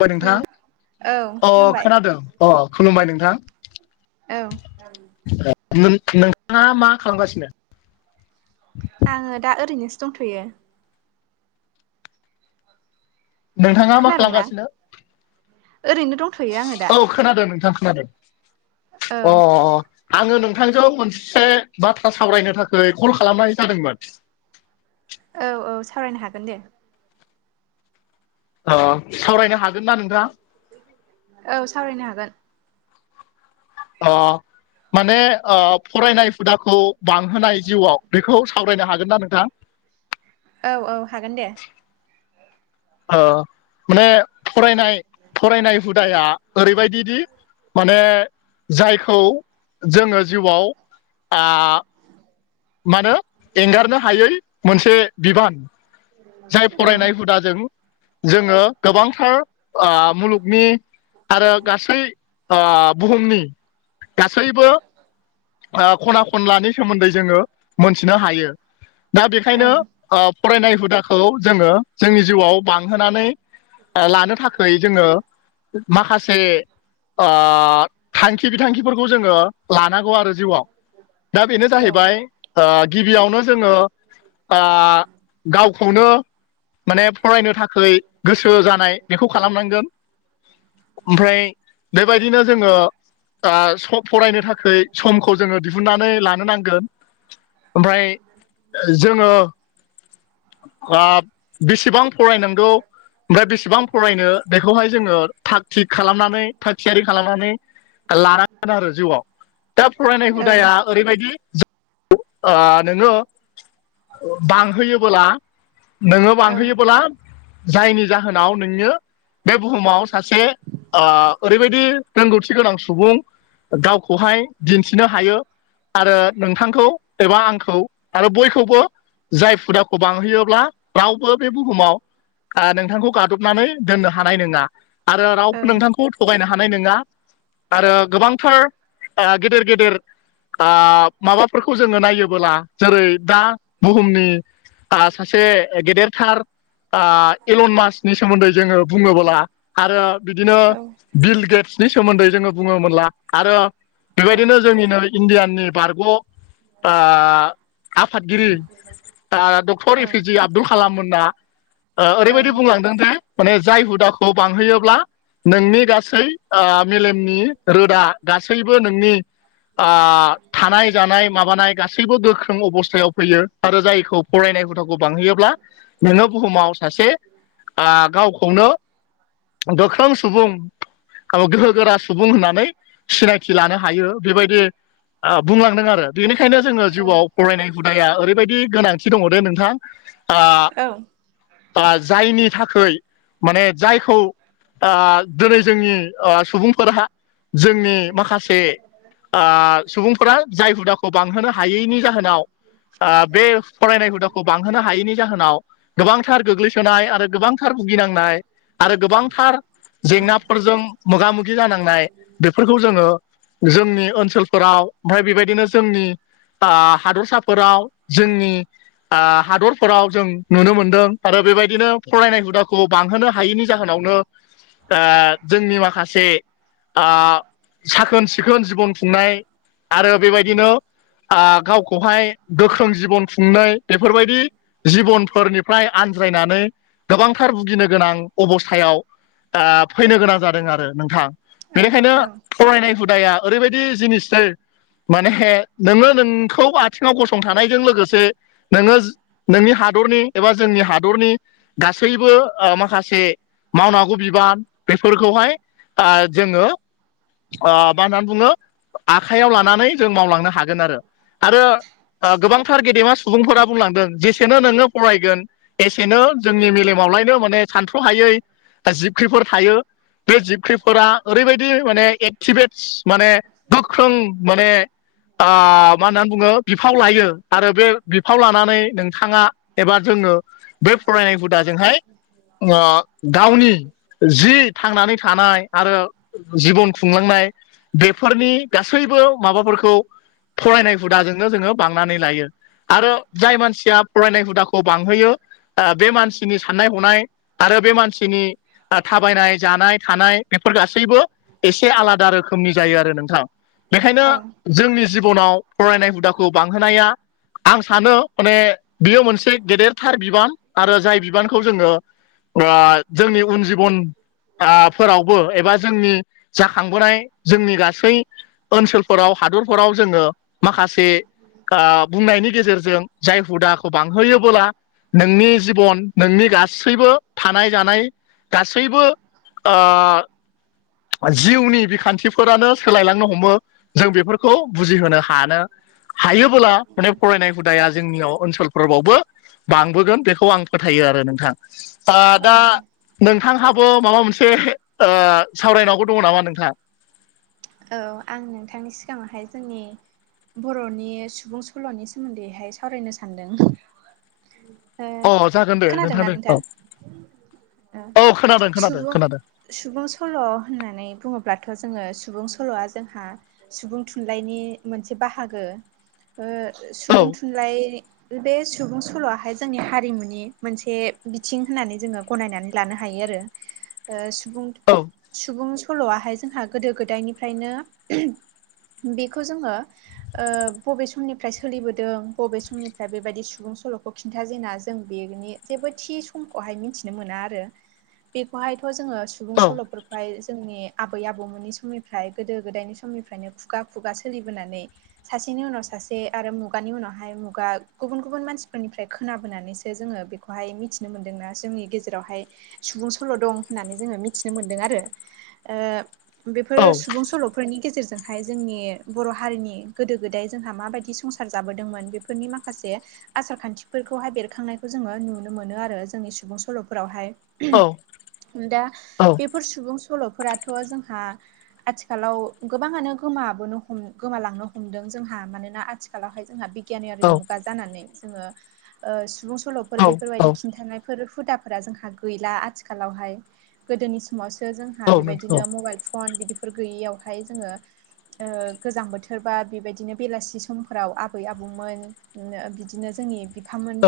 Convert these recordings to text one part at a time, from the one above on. खुुमबाय ओ नोंथां औ अ खुलुमबाय। खोनादों अ खुलुमबाय नोंथां औ नों नोंथाङा मा खालामगासिनो? आङो दा ओरैनोसो दंथ'यो नोंथाङा मा खोनादोंना खालामगासिनो ओरैनो दंथ'यो आङो दा औ खोनादों नोंथां खोनादों औ अ आङो नोंथांजों मोनसे बाथ्रा सावरायनो थाखाय कल खालामनाय जादोंमोन औ औ सावरायनो हागोन दे। अ सावरायनो हागोनना नोंथां? औ सावरायनो हागोन। ओ माने ओ फरायनाय हुदाखौ बांहोनाय जिउआव बेखौ सावरायनो हागोनना नोंथां? औ औ हागोन दे। ओ माने फरायनाय फरायनाय हुदाया ओरैबायदिदि माने जायखौ जोङो जिउआव आ मानो एंगारनो हायै मोनसे बिबान जाय औ फरायनाय हुदाजों जोङो गोबांथार ओ मुलुगनि आरो गासै ओ बुहुमनि गासैबो ओ ख'ना-खनलानि सोमोन्दै जोङो मोनथिनो हायो दा औ बेखायनो ओ फरायनाय हुदाखो औ जोङो जोंनि जिउआव बांहोनानै ओ लानो थाखै जोङो माखासे ओ थांखि बिथांखिफोरखौ जोङो लानांगौ आरो जिउआव दा बेनो औ जाहैबाय ओ गिबियावनो जोङो ओ गावखौनो माने फरायनो थाखै गोसो जानाय बेखौ खालामनांगोन ओमफ्राय बेबायदिनो जोङो ओ फरायनो थाखै समखौ जोङो दिहुननानै लानो नांगोन ओमफ्राय जोङो ओ बेसेबां फरायनांगौ ओमफ्राय बेसेबां फरायनो बेखौहाय जोङो थाग थिग खालामनानै थाग थियारि खालामनानै लानांगोन आरो जिउआव दा फरायनाय औ हुदाया ओरैबायदि ओ नोङो बांहोयोबोला नोङो बांहोयोबोला जायनि जाहोनाव नोङो बे बुहुमाव सासे ओ ओरैबायदि रोंगौथि गोनां सुबुं गावखौहाय दिन्थिनो हायो आरो नोंथांखौ एबा आंखौ आरो बयखौबो जाय हुदाखौबां होयोब्ला रावबो बे बुहुमाव नोंथांखौ गाद'बनानै दोननो हानाय नङा आरो औ रावबो नोंथांखौ थगायनो हानाय नङा आरो गोबांथार ओ गेदेर गेदेर माबाफोरखौ जोङो नायोबोला जेरै दा बुहुमनि सासे गेदेरथार एलन मासनि सोमोन्दै जोङो बुङोबोला आरो बिदिनो औ औ बिल गेट्सनि सोमोन्दै जोङो बुङोमोनला आरो बेबायदिनो जोंनिनोै इण्डियाननि बारग' आफादगिरि doctor A P J Abdul Kalam मोनना ओरैबायदि बुंलांदों दिे माने जाय हुदाखौ खौ बांहोयोब्ला नोंनि गासै मेलेमनि रोदा गासैबो नोंनि थानाय जानाय माबानाय गासैबो गोख्रों अबस्थायाव फैयो। आरो जायखौ फरायनाय बांहोयोब्ला नोङो बुहुमाव सासे गावखौनो गोख्रों सुबुं गो्रह गोरा सुबुं होननानै सिनायथि लानो हायो बेबायदि बुंलांदों आरो बेनिखायनो जोङो जिउआव फरायनाय हुदाया ओरैबायदि गोनांथि दङ दे नोंथां आ औ जायनि थाखाय माने जायखौ दिनै जोंनि सुबुंफोरहा जोंनि माखासे सुबुंफोरा जाय हुदा बांहोनो हायैनि जाहोनाव बे फरायनाय हुदाखौ बांहोनो हायैनि जाहोनाव गोबांथार गोग्लैसोनाय आरो गोबांथार भुगिनांनाय आरो गोबांथार जेंनाफोरजों मोगा मोगि जानांनाय बेफोर फोरखौ जोङो जोंनि ओनसोलफोराव ओमफ्राय बेबायदिनो जोंनि हादरसाफोराव जोंनि हादरफोराव जों नुनो मोनदों आरो बेबायदिनो फरायनाय हुदाखौ बांहोनो हायैनि जाहोनावनो जोंनि माखासे साखोन सिखोन जिबन खुंनाय आरो बेबायदिनो गावखौहाय गोख्रों जिबन खुंनाय बेफोरबायदि जिबनफोरनिफ्राय आन बुज्रायनानै गोबांथार भुगिनो गोनां अबस्थायाव फैनो गोनां जादों आरो नोंथां बेनिखायनो फरायनाय हुदाया ओरैबायदि जिनिसथै माने हे नोङो नोंखौ आथिङाव गसंथानायजों लोगोसे नोङो नोंनि हादरनि एबा जोंनि हादरनि गासैबो माखासे मावनांगौ बिबान बेफोरखौहाय आ जोङो मा होननानै बुङो आखाइयाव लानानै जों मावलांनो हागोन आरो। आरो गोबांथार गेदेमा सुबुंफोरा बुंलांदों जेसेनो नोङो फरायगोन एसेनो जोंनि मेलेमावलायनो माने सानथ्र'हायै जिबख्रिफोर थायो बे जिबख्रिफोरा ओरैबायदि माने िबेटस माने गोख्रों माने मा होननानै बुङो? बिफाव लायो आरो बे बिफाव लानानै नोंथाङा एबा जोङो बै फरायनाय हुदाजोंहाय ओ गावनि जि थांनानै थानाय आरो जिबन खुंलांनाय बेफोरनि गासैबो माबाफोरखौ फरायनाय हुदाजोंनो जोङो बांनानै लायो आरो जाय मानसिया फरायनाय हुदाखौ बांहोयो ओ बे मानसिनि साननाय हनाय आरो बे मानसिनि थाबायनाय जानाय थानाय बेफोर गासैबो एसे आलादा रोखोमनि जायो आरो नोंथां। बेखायनो जोंनि जिबनाव फरायनाय हुदाखौ बांहोनाया आं सानो माने बियो मोनसे गेदेरथार बिबान आरो जाय बिबानखौ जोङो ओ जोंनि उन जिबन फोरावबो एबा जोंनि जाखांबोनाय जोंनि गासै ओनसोलफोराव हादरफोराव जोङो माखासे बुंनायनि गेजेरजों जाय हुदाखौ बांहोयोबोला नोंनि जिबन नोंनि गासैबो थानाय जानाय गासैबो जिउनि बिखान्थिफोरानो सोलायलांनो हमो जों बेफोरखौ बुजिहोनो हानो हायोबोला माने फरायनाय हुदाया जोंनियाव ओनसोलफोरबावबो बांबोगोन बेखौ आं फोथायो आरो नोंथां। आ दा नोंथांहाबो माबा मोनसे सावरायनांगौ दङ नामा नोंथां? औ आं नोंथांनि सिगाङावहाय जोंनि बर'नि सुबुं सल'नि सोमोन्दैहाय सावरायनो सान्दों। अ जागोन दे खोनादोंना दे औ नोंथां? औ खोनादों खोनादों सुबुं खोनादों सुबुं सल' होननानै बुङोब्लाथ' जोङो सुबुं सल'आ जोंहा सुबुं थुनलाइनि मोनसे बाहागो औ सुबुं थुनलाइ बे सुबुं सल'आहाय जोंनि हारिमुनि मोनसे बिथिं होननानै जोङो गनायनानै लानो हायो आरो सुबुं औ सुबुं सल'आहाय जोंहा गोदो गोदायनिफ्रायनो बेखौ जोङो बबे समनिफ्राय सोलिबोदों बबे समनिफ्राय बेबायदि सुबुं सल'खौ खिन्थाजेना जों बेनि जेबो थि समखौहाय मिथिनो मोना आरो बेखौहायथ' जोङो सुबुं औ सल'फोरखौहाय जोंनि आबै आबौमोननि समनि ओमफ्राय गोदो गोदायनि समनिफ्रायनो खुगा खुगा सोलिबोनानै सासेनि उनाव सासे आरो मुगानि उनावहाय मुगा गुबुन गुबुन मानसिफोरनिफ्राय खोनाबोनानैसो जोङो बे खौहाय मिथिनो मोन्दोंना जोंनि गेजेरावहाय सुबुं सल' दं होननानै जोङो मिथिनो मोन्दों आरो बेफोर औ सुबुं सल'फोर फोरनि गेजेरजोंहाय जोंनि बर' हारिनि गोदो गोदाय जोंहा माबायदि संसार जाबोदोंमोन बे फोरनि माखासे आसार खान्थिफोरखौहाय बेरखांनायखौ जोङो नुनो मोनो आरो जोंनि सुबुं औ सल'फोरावहाय दा औ बेफोर सुबुं सल'फोराथ' जोंहा आथिखालाव गोबाङानो गोमाबोनो हम गोमालांनो हमदों जोंहा मानोना आथिखालावहाय जोंहा गियानारि औ मुगा जानानै जोङो सुबुं औ सल'फोर औ बेफोरबायदि खिन्थानाय बेफोर हुदाफोरा जोंहा गैला आथिखालावहाय गोदोनि समावसो जोंहा औ नोंथां बेबायदिनो मबाइल फन बिदिफोर गैयैयावहाय जोङो गोजां बोथोर बा बेबायदिनो बेलासि समफोराव आबै आबौमोन बिदिनो जोंनि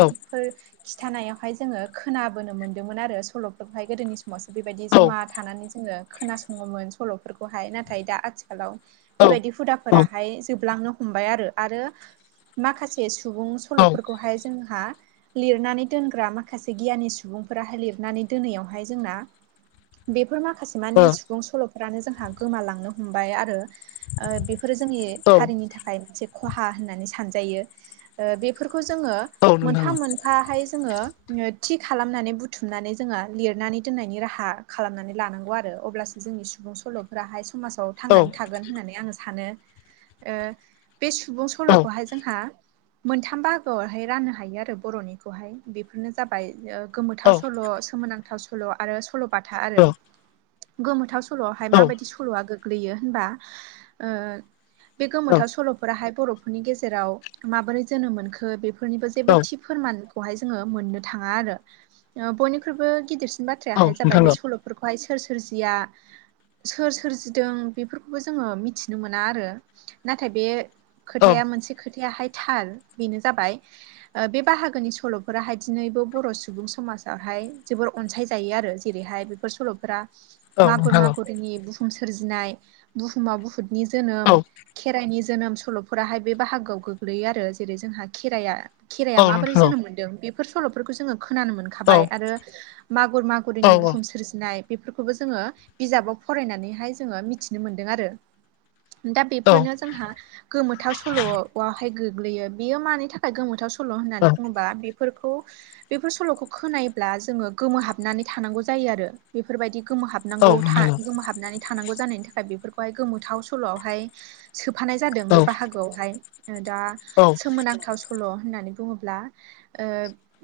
औ खिन्थानायावहाय जोङो खोनाबोनो मोन्दोंमोन आरो सल'फोरखौहाय गोदोनि समावसो बेबायदि औ जमा थानानै जोङो खोनासङोमोन। सल'फोरखौहाय नाथाय दा आथिखालाव बेबायदि औ हुदाफोराहाय जोबलांनो हमबाय आरो आरो माखासे सुबुं औ सल'फोरखौहाय जोंहा लिरनानै दोनग्रा माखासे गियानि सुबुंफोराहाय लिरनानै दोनैयावहाय जोंना बेफोर मा माखासे मानि सुबुं सल'फोरानो जोंहा गोमालांनो हमबाय आरो बेफोरो जोंनि ओ हारिनि थाखाय मोनसे खहा होननानै सानजायो बेफोरखौ जोङो औ नोंथां मोनफा मोनफाहाय जोङो थि खालामनानै बुथुमनानै जोङहा लिरनानै दोननायनि राहा खालामनानै लानांगौ आरो अब्लासो जोंनि सुबुं सल'फोराहाय समाजाव थांनानै औ औ थागोन होननानै आङो सानो ओ बे सुबुं सल'खौहाय जोंहा मोनथाम बाहागोआवहाय राननो हायो आरो बर'निखौहाय बेफोरनो जाबाय गोमोथाव सल' सोमोनां सुंद' सल, सल'बाथा आरो गोमोथाव स सल'आवहाय माबायदि सल'आ गोग्लैयो होनबा ओ बे गोमोथाव औ सल'फोराहाय बर'फोरनि गेजेराव माबोरै जोनोम मोनखो बेफोरनिबो जेबो थि फोरमानखौहाय जोङो मोननो थाङा आरो बयनिख्रुइबो गिदिरसिन औ बाथ्रायाहाय जाबाय बे नोंथां सल'फोरखौहाय सोर सोरजिया सोर सोरजिदों बेफोरखौबो जोङो मिथिनो मोना आरो नाथाय बे औ खोथाया औ मोनसे खोथायाहाय थार बेनो जाबाय बे बाहागोनि सल'फोराहाय दिनैबो बर' सुबुं समाजावहाय जोबोर अनसायजायो आरो जेरैहाय बेफोर सल'फोरा मागुर औ मागुरनि बुहुम सोरजिनाय बुहुमा बुहुतनि जोनोम नोंथां औ खेराइनि जोनोम सल'फोराहाय बे बाहागोआव गोग्लैयो आरो जेरै जोंहा खेराइआ खेराइाया औ माबोरै नोंथां जोनोम मोन्दों बेफोर सल'फोरखौ जोङो खोनानो मोन खाबाय आरो मागुर मागुरिनि बुहुम सोरजिनाय बेफोरखौबो जोङो बिजाबाव फरायनानैहाय जोङो मिथिनो मोन्दों आरो दा बेफोरनो जोंहा गोमोथाव सल'आववहाय गोग्लैयो बेयो मानि थाखाय गोमोथाव स' सल' होननानै बुङोबा बेफोरखौ बेफोर सल'खौ खोनायोब्ला जोङो गोमोहाबनानै थानांगौ जायो आरो बेफोरबायदि गोमोहाबनांगौ औ गोो हाबनानै थानांगौ जानायनि थाखाय बेफोरखौहाय गोमोथाव सल'हाय सोफानाय जादों बे बागो हाय दा औ नोंथां सोमोनांथाव सल' होननानै बुङोब्ला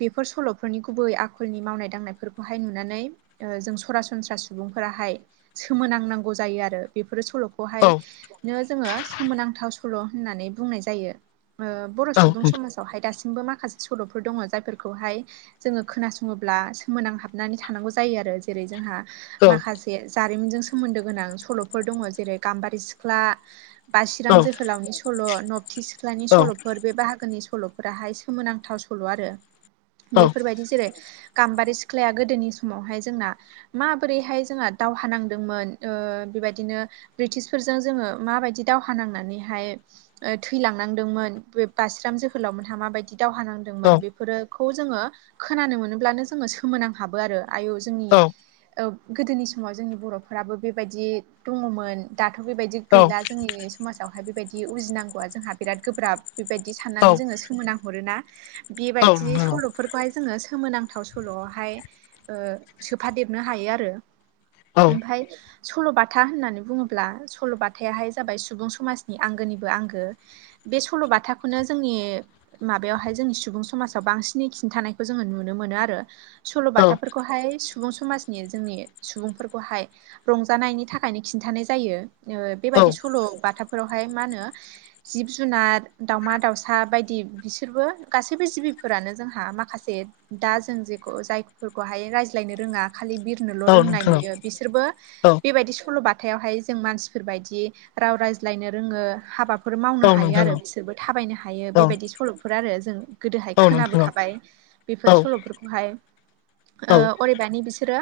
बेफोर सल'फोरनि गुबै आखलनि मावनाय दांनायफोरखौहाय नुनानै जों सरासनस्रा सुबुं फोराहाय सोमोनांनांगौ जायो आरो बेफोर औ सल'खौहायनो जोङो सोमोनांथाव सल' होननानै बुंनाय जायो बर' सुबुं औ समाज वहाय दासिमबो माखासे सल'फोर दङ जायफोरखौहाय जोङो खोनासङोब्ला सोमोनांहाबनानै थानांगौ जायो आरो जेरै जोंहा औ औ माखासे जारिमिनजों सोमोन्दो गोनां सल'फोर दङ जेरै गाम्बारि सिख्ला औ बासििराम जोहोलावनि सल' नबथि सिख्लानि सल' फोर बे बाहागोनि सल'फोराहाय सोमोनांथाव सल' आरो बेफोरबायदि जेरै गाम्बारि सिख्लाया गोदोनि समावहाय जोंना मा बोरैहाय जोंहा दावहा नांदोंमोन बेबायदिनो ब्रिटिसफोरजों जोङो माबायदि दावहा नांनानैहाय थैलांनांदोंमोन बे बास्राम जोहोलाव मोनहा माबायदि दावहा नांदोंमोन बेफोरोफोरखौ जोङो खोनानो मोनोब्लानो जोङो सोमोनां हाबो आरो आयु जोंनि गोदोनि समाव जोंनि बर'फोराबो बेबायदि दङमोन दाथ' बेबायदि औ गैला जोंनि समाजावहाय बेबायदि उजिनांगौआ जोंहा बिराद गोब्राब बेबायदि औ साननानै जोङो सोमोनांहरोना औ बेबायदि नोंथां सल'फोरखौहाय जोङो सोमोनांथाव सल'आवहाय सोफादेर नो हायो आरो औ ओमफ्राय सल'बाथा होननानै बुङोब्ला सल'बाथाहाय जाबाय सुबुं समाजनि आंगोनिबो आंगो बे सल'बाथाखौनो जोंनि माबायावहाय जोंनि सुबुं समाजाव बांसिनै खिन्थानायखौ जोङो नुनो मोनो आरो सल'बाथाफोरखौहाय सुबुं समाजनि जोंनि सुबुंफोरखौहाय रंजानायनि थाखायनो खिन्थानाय जायो बेबायदि सल' बाथाफोरावहाय मा होनो जिब जुनार दाावमा दाउसा बायदि बिसोरबो गासैबो जिबिफोरानो जोंहा माखासे दा जों जेखौ जायफोरखौहाय रायज्लायनो रोङा खालि औ बिरनोल' रोंनाय नोंथां नुयो बिसोरबो औ बेबायदि सल' बाथायावहाय जों मानसिफोरबायायदि राव रायज्लायनो रोङो हाबा फोर औ मावनो हायो नोंथां औ आरो बिसोरबो थाबायनो हायो बेबायदि सल'फोर आरो जों गोदोहाय औ नोंथां खोनाबोखाबाय औ बेफोर सल'फोरखौहाय औ अदेबानि बिसोरो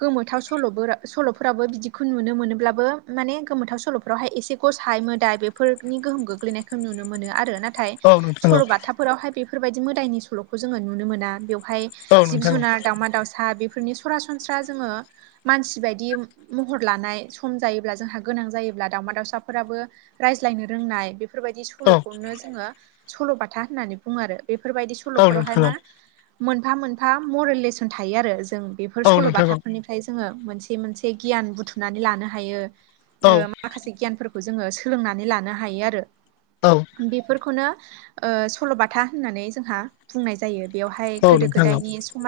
गोमोथाव सल' सल'फोराबो बिदिखौ नुनो मोनोब्लाबो माने गोमोथाव सल'फोर बेफोरावहाय एसे गसाइ मोदाय बेफोरनि गोहोम गोग्लैनायखौ नुनो मोनो आरो ना नाथाइ औ नोंथां सलबाथाफोरावहाय बेफोरबायदि मोदायनि सलखौ जों नुनो मोना बेवहाय औ जिब नोंथां जुनार दावउमा दाउसा बेफोरनि सरासनस्रा जोङो मानसि बायदि महर लानाय सम जायोब्ला जोंहा गोनां जायोब्ला दाउमा दाउसाफोराबो रायज्लायनो रोंनाय बेफोरबायदि औ सल'खौनो जोङो सल'बाथा होननानै बुङो आरो बेफोरबायदि स औ सल'फोरावहाय नोंथां औ नोंथां औ मा मोना मोनफा मरेल लेसन थायो आरो जों बेफोर सल' बाथाफोरनिफ्राय थाय जोङो मोनसे मोनसे गियान बुथुमनानै लानो हायो माखासे गियानफोरखौ जोङो सोलोंनानै लानो हायो आरो बेफोरखौनो ओ सल'बाथा होननानै जोंहा बुंनाय जायो बेवहाय औ गोदो नोंथां औ गोदायनि समाज